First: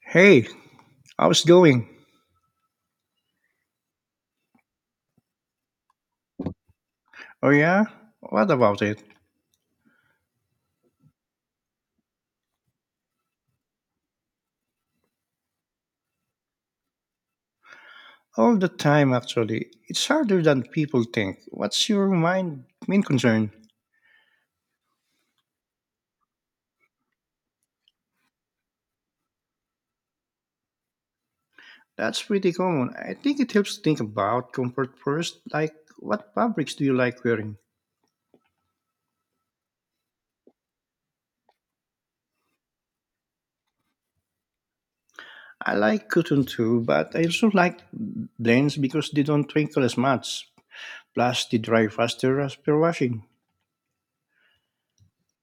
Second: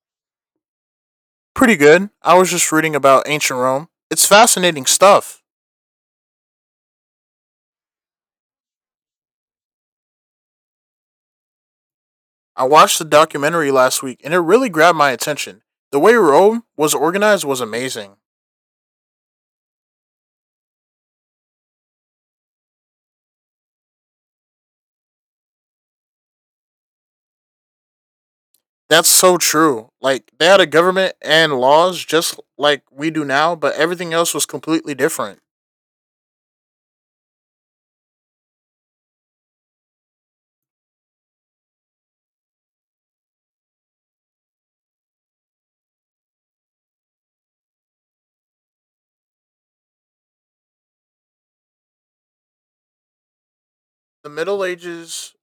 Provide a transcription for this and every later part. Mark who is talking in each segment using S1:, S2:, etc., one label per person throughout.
S1: Hey, how's it
S2: Pretty
S1: going?
S2: good. I was just reading about ancient Rome. It's fascinating stuff.
S1: Oh, yeah? What about it?
S2: I watched the documentary last week and it really grabbed my attention. The way Rome was organized was amazing.
S1: All the time, actually. It's harder than people think. What's your main concern?
S2: That's so true. Like, they had a government and laws
S1: That's
S2: just
S1: pretty
S2: like
S1: common.
S2: we
S1: I
S2: do
S1: think it
S2: now, but
S1: helps to think
S2: everything else was
S1: about
S2: completely
S1: comfort first,
S2: different.
S1: like what fabrics do you like wearing? I like cotton too, but I also like blends because they don't wrinkle as much. Plus, they dry faster after washing.
S2: The Middle Ages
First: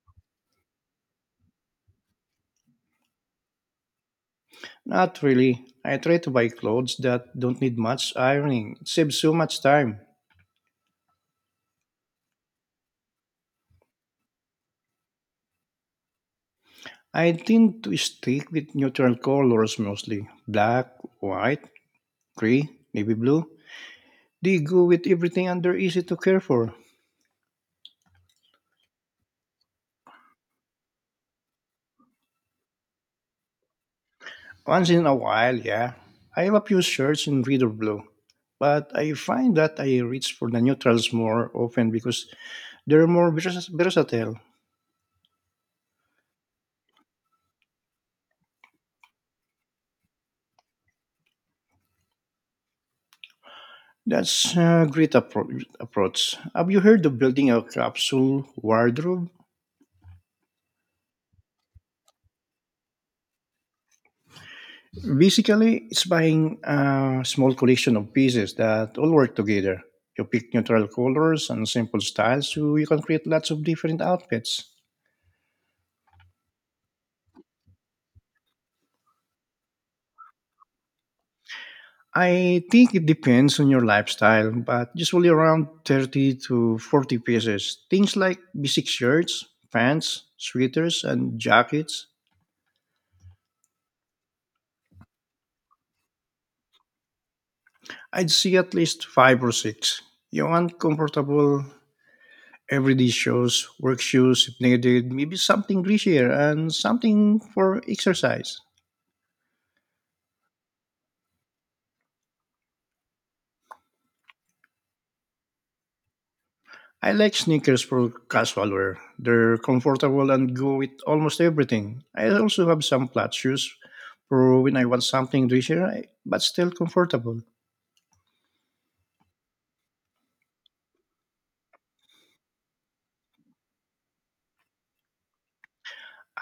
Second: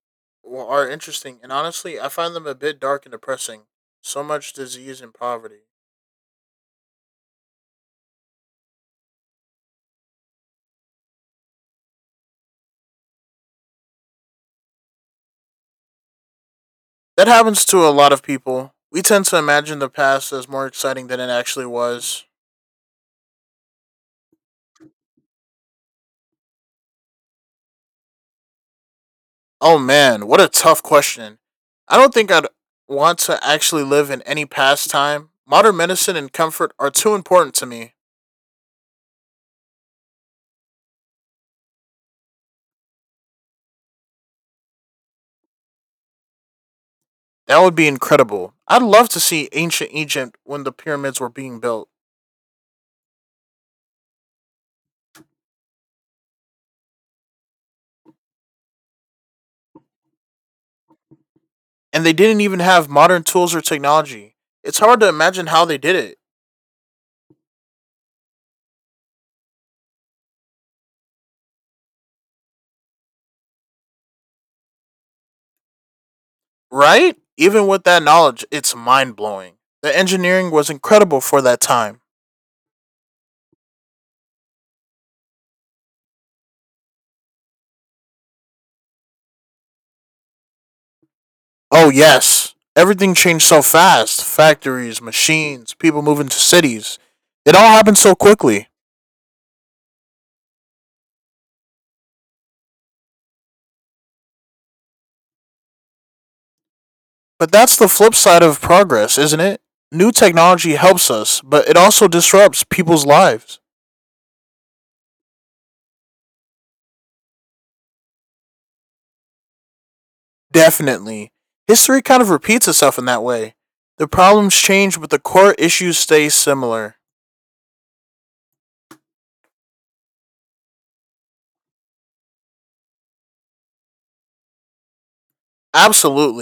S2: are interesting, and honestly, I find them a bit dark and depressing. So much disease and
S1: Not really.
S2: poverty.
S1: I try to buy clothes that don't need much ironing. It saves so much time.
S2: That
S1: I
S2: happens
S1: tend
S2: to a
S1: to
S2: lot of
S1: stick
S2: people.
S1: with
S2: We
S1: neutral
S2: tend to
S1: colors
S2: imagine the
S1: mostly.
S2: past as more
S1: Black,
S2: exciting than it
S1: white,
S2: actually was.
S1: gray, navy blue. They go with everything and they're easy to care for.
S2: Oh man, what a tough question. I don't think I'd want to actually live in any
S1: Once
S2: past
S1: in a
S2: time.
S1: while,
S2: Modern
S1: yeah.
S2: medicine and
S1: I have a
S2: comfort
S1: few
S2: are too
S1: shirts in
S2: important to
S1: reader
S2: me.
S1: blue. But I find that I reach for the neutrals more often because they're more versatile.
S2: That would be incredible. I'd love to see ancient Egypt when the pyramids were being built,
S1: That's a great approach. Have you heard of building a capsule wardrobe?
S2: and they didn't even have modern tools or technology. It's hard to imagine how they
S1: Basically,
S2: did
S1: it's
S2: it,
S1: buying a small collection of pieces that all work together. You pick neutral colors and simple styles so you can create lots of different outfits.
S2: right? Even with that knowledge, it's mind blowing. The engineering was incredible for that time.
S1: I think it depends on your lifestyle, but usually around 30 to 40 pieces. Things like basic shirts, pants, sweaters, and
S2: Oh
S1: jackets.
S2: yes, everything changed so fast. Factories, machines, people moving to cities. It all happened so
S1: I'd see
S2: quickly.
S1: at least five or six. You want comfortable, everyday shoes, work shoes if needed, maybe something greasier and something
S2: But that's
S1: for
S2: the flip side
S1: exercise.
S2: of progress, isn't it? New technology helps us, but it also disrupts people's lives.
S1: I like sneakers for casual wear. They're comfortable and go with
S2: Definitely.
S1: almost
S2: History
S1: everything.
S2: kind
S1: I
S2: of
S1: also
S2: repeats
S1: have
S2: itself in
S1: some
S2: that
S1: flat
S2: way.
S1: shoes
S2: The problems
S1: for when I
S2: change,
S1: want
S2: but the
S1: something
S2: core
S1: greasier
S2: issues stay
S1: but still
S2: similar.
S1: comfortable.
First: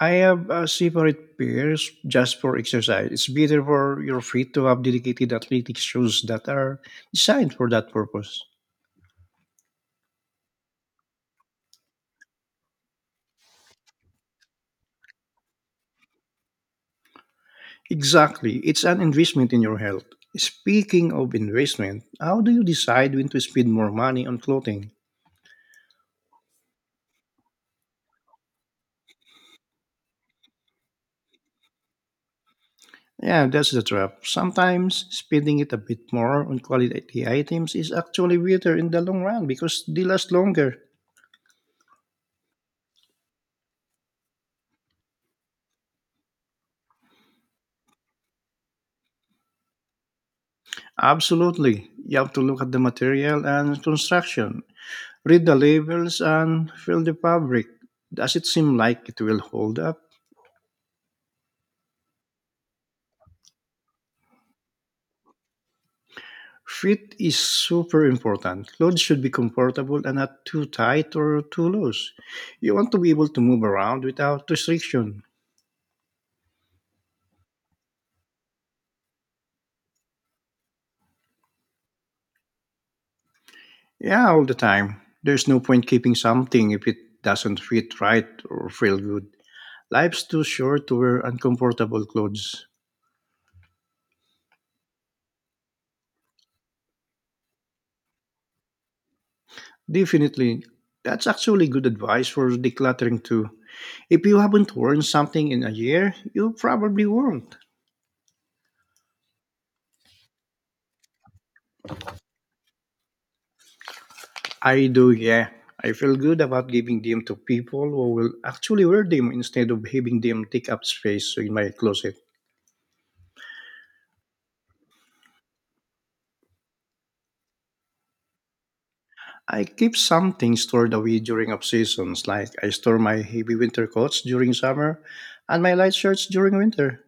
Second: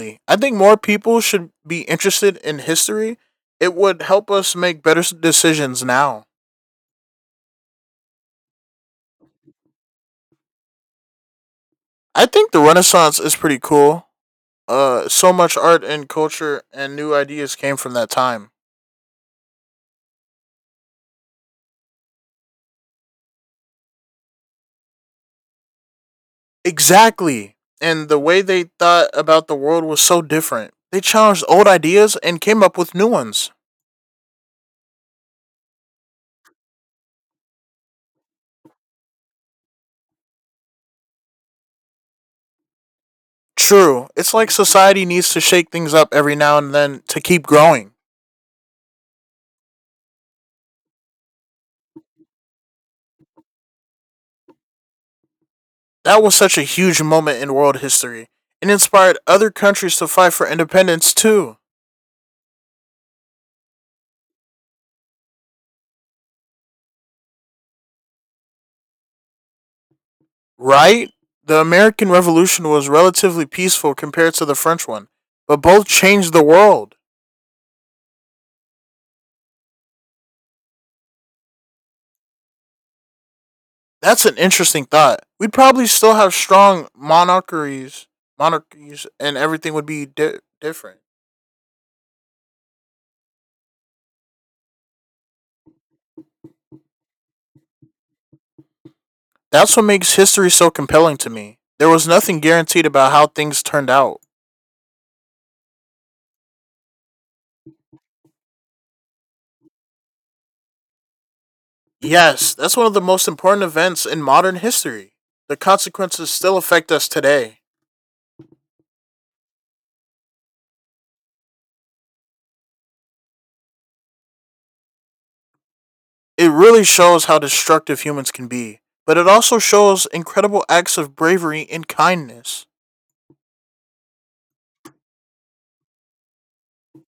S1: I
S2: I
S1: have
S2: think
S1: a
S2: more people
S1: separate
S2: should be
S1: pairs
S2: interested
S1: just for
S2: in
S1: exercise.
S2: history.
S1: It's better
S2: It
S1: for
S2: would
S1: your
S2: help
S1: feet
S2: us
S1: to have
S2: make better
S1: dedicated athletic
S2: decisions
S1: shoes
S2: now.
S1: that are designed for that purpose.
S2: I think the Renaissance is pretty cool. So much art and culture and new ideas came from that time.
S1: Exactly. It's an investment in your health. Speaking of investment, how do you decide when to spend more money on clothing?
S2: Exactly. And the way they thought about the world was so different. They challenged old ideas and came up with new
S1: Yeah,
S2: ones.
S1: that's the trap. Sometimes spending it a bit more on quality items is actually better in the long run because they last longer.
S2: True. It's like society needs to shake things up every now and then to keep growing.
S1: Absolutely. You have to look at the material and construction, read the labels,
S2: That was such a
S1: and feel
S2: huge
S1: the
S2: moment in
S1: fabric.
S2: world history
S1: Does it
S2: and
S1: seem like
S2: inspired
S1: it will
S2: other
S1: hold
S2: countries
S1: up?
S2: to fight for independence too.
S1: Fit is super important. Clothes should be comfortable and not too
S2: Right?
S1: tight or
S2: The
S1: too
S2: American
S1: loose.
S2: Revolution
S1: You
S2: was
S1: want to be able to
S2: relatively
S1: move
S2: peaceful
S1: around
S2: compared to
S1: without
S2: the French one,
S1: restriction.
S2: but both changed the world. That's
S1: Yeah,
S2: an
S1: all the
S2: interesting
S1: time.
S2: thought.
S1: There's
S2: We'd
S1: no
S2: probably
S1: point keeping
S2: still have
S1: something if
S2: strong
S1: it doesn't fit
S2: monarchies,
S1: right or feel
S2: monarchies,
S1: good.
S2: and everything would be
S1: Life's too short to
S2: different.
S1: wear uncomfortable clothes.
S2: That's what makes history
S1: Definitely.
S2: so compelling
S1: That's
S2: to me.
S1: actually good
S2: There was
S1: advice
S2: nothing
S1: for
S2: guaranteed about
S1: decluttering
S2: how
S1: too.
S2: things turned out.
S1: If you haven't worn something in a year, you probably won't.
S2: Yes, that's one of the most important events in modern
S1: I do,
S2: history.
S1: yeah.
S2: The
S1: I feel
S2: consequences
S1: good
S2: still
S1: about
S2: affect
S1: giving
S2: us
S1: them to
S2: today.
S1: people who will actually wear them instead of having them take up space in my closet.
S2: It really shows how destructive humans can be, but it also
S1: I keep
S2: shows
S1: some things
S2: incredible
S1: stored
S2: acts of
S1: away during off
S2: bravery and
S1: seasons, like
S2: kindness.
S1: I store my heavy winter coats during summer and my light shirts during winter.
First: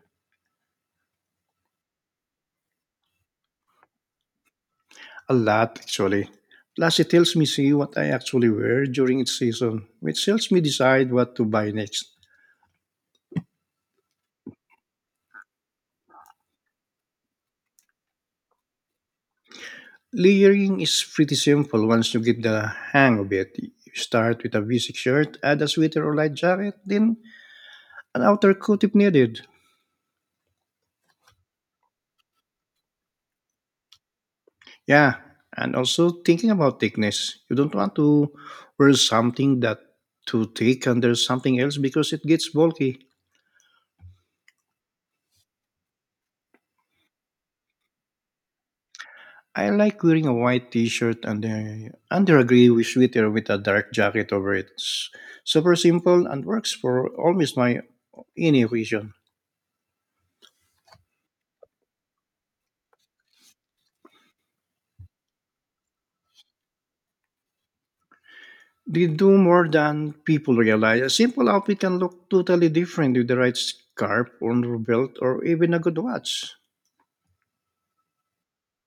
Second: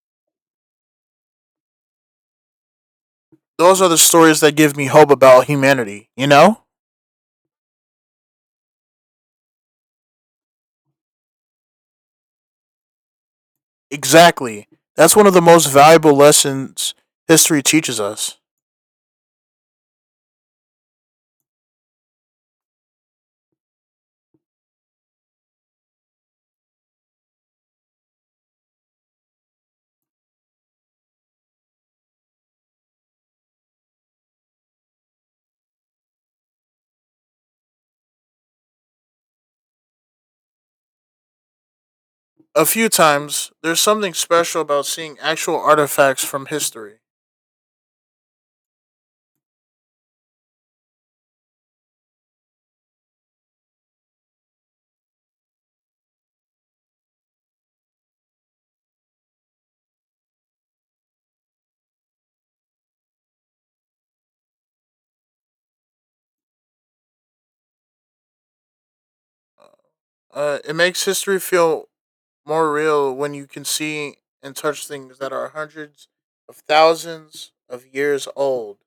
S2: Those are the stories that give me hope
S1: A
S2: about
S1: lot,
S2: humanity,
S1: actually. Plus, it helps me see what I actually wear during each season, which helps me decide what to buy next.
S2: Exactly. That's one of the most valuable lessons history teaches us.
S1: Layering is pretty simple once you get the hang of it. You start with a basic shirt, add a sweater or light jacket, then an outer coat if needed. Yeah, and also thinking about thickness, you don't want to wear something that too thick under something else because it gets
S2: A few
S1: bulky.
S2: times, there's something special about seeing actual artifacts from history.
S1: I like wearing a white t-shirt and under a gray sweater with a dark jacket over it. It's super simple and works for almost my any occasion. They do more than
S2: Uh,
S1: people
S2: it
S1: realize.
S2: makes
S1: A
S2: history
S1: simple outfit
S2: feel
S1: can look totally
S2: more real
S1: different with
S2: when
S1: the
S2: you
S1: right
S2: can see
S1: scarf or
S2: and touch
S1: belt
S2: things that
S1: or
S2: are
S1: even a good
S2: hundreds
S1: watch.
S2: of thousands of years old.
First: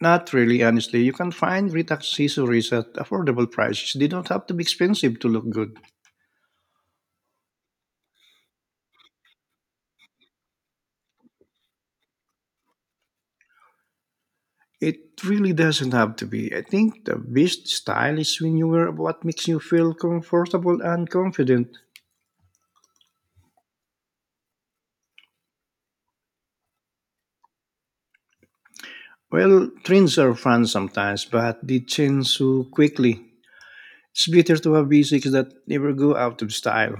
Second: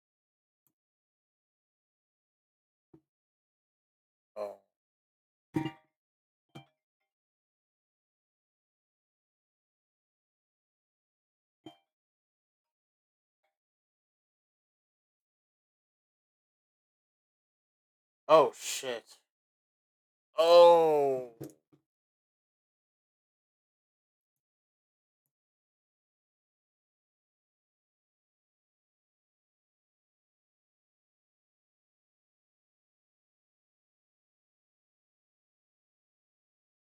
S1: Not really, honestly. You can find wreath accessories at affordable prices. They don't have to
S2: Oh,
S1: be expensive to look good. It really doesn't have to be. I think the best style is
S2: oh
S1: when you wear
S2: shit.
S1: what makes you feel comfortable and
S2: Oh.
S1: confident. Well, trends are fun sometimes, but they change so quickly. It's better to have basics that never go out of style.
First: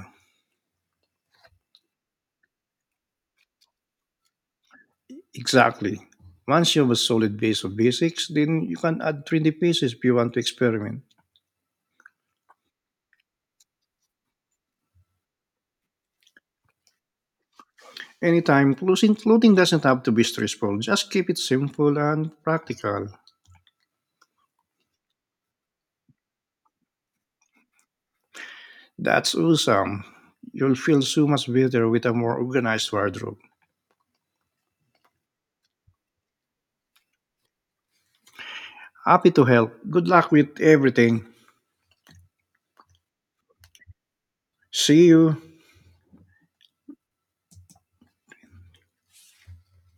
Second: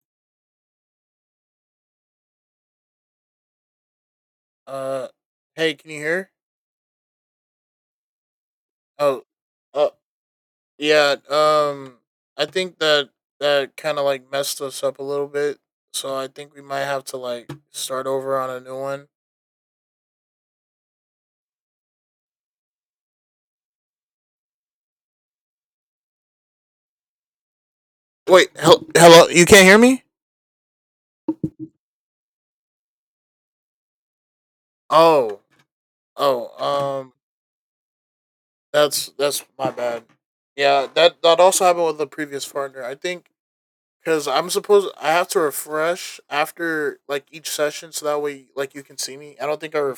S2: Uh, Hey, can you
S1: Exactly.
S2: hear?
S1: Once you have a solid base of basics, then you can
S2: Oh,
S1: add trendy
S2: uh,
S1: pieces if you want to experiment.
S2: Yeah, I think that that kind of like messed us up a little bit. So I think we might have to like start over on a
S1: Anytime,
S2: new one.
S1: clothing doesn't have to be stressful. Just keep it simple and practical.
S2: Wait, hello,
S1: That's
S2: you can't hear
S1: awesome.
S2: me?
S1: You'll feel so much better with a more organized wardrobe.
S2: Oh, oh, that's
S1: Happy to
S2: that's my
S1: help.
S2: bad.
S1: Good luck with
S2: Yeah, that
S1: everything.
S2: that also happened with the previous partner. I think cuz
S1: See
S2: I have
S1: you.
S2: to refresh after like each session so that way like you can see me. I don't think I